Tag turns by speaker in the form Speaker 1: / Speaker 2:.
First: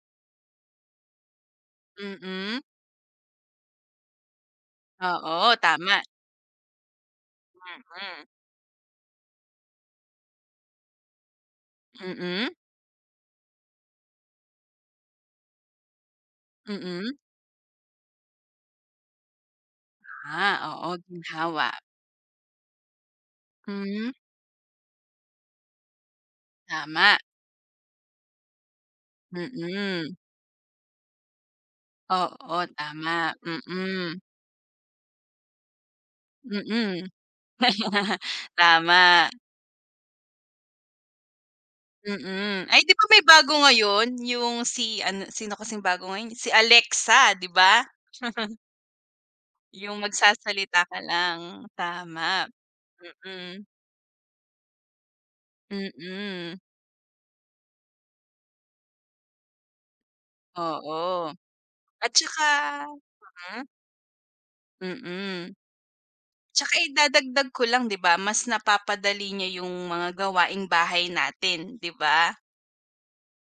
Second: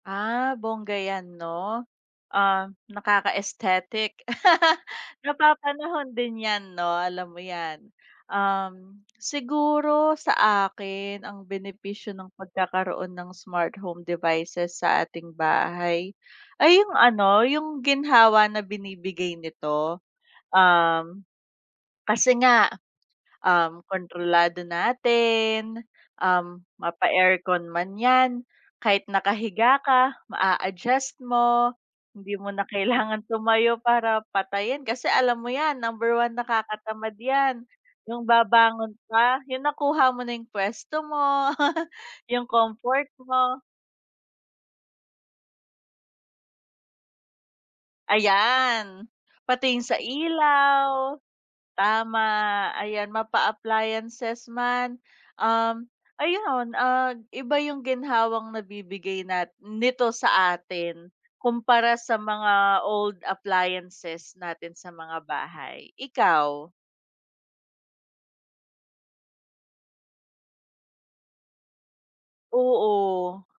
Speaker 1: Ah bongga yan 'no?
Speaker 2: Mm.
Speaker 1: Um, nakaka aesthetic.
Speaker 2: Oo tama.
Speaker 1: Napapanahon din yan no alam mo 'yan,
Speaker 2: Mm.
Speaker 1: um, siguro sa akin ang benepisyo ng
Speaker 2: Mm.
Speaker 1: pagkakaroon ng smart home devices sa ating bahay, ay 'yung
Speaker 2: Mm.
Speaker 1: ano 'yung ginhawa na binibigay nito.
Speaker 2: Ah, oo,
Speaker 1: Um,
Speaker 2: ginhawa.
Speaker 1: kasi nga um
Speaker 2: Hmm.
Speaker 1: kontrolado natin, um
Speaker 2: Tama.
Speaker 1: mapa-aircon man yan kahit nakahiga ka
Speaker 2: Mm.
Speaker 1: maa-adjust mo, hindi mo
Speaker 2: Oo,
Speaker 1: na kailangan
Speaker 2: tama.
Speaker 1: tumayo
Speaker 2: Mm.
Speaker 1: para patayin, kasi alam mo yan number 1
Speaker 2: Mm.
Speaker 1: nakakatamad yan 'yung babangon
Speaker 2: Tama.
Speaker 1: ka, 'yung nakuha mo na 'yung pwesto mo, 'yung
Speaker 2: Mm, ay 'di ba
Speaker 1: comfort
Speaker 2: may bago
Speaker 1: mo.
Speaker 2: ngayon yung si ano, sino kasing bago ngayon si Alexa, 'di ba?
Speaker 1: Ayan, pati 'yung sa
Speaker 2: 'Yung magsasalita ka
Speaker 1: ilaw.
Speaker 2: lang,
Speaker 1: Tama,
Speaker 2: tama.
Speaker 1: ayan
Speaker 2: Mm.
Speaker 1: mapa-appliances man, um
Speaker 2: Mm.
Speaker 1: ayun at iba 'yung ginhawang nabibigay nat nito sa atin,
Speaker 2: Oo
Speaker 1: kumpara
Speaker 2: at
Speaker 1: sa
Speaker 2: saka
Speaker 1: mga old
Speaker 2: mm.
Speaker 1: appliances natin sa mga
Speaker 2: Mm.
Speaker 1: bahay,
Speaker 2: At
Speaker 1: ikaw?
Speaker 2: saka idadagdag ko lang, 'di ba mas napapadali niya 'yung mga gawaing bahay natin, 'di ba?
Speaker 1: Oo.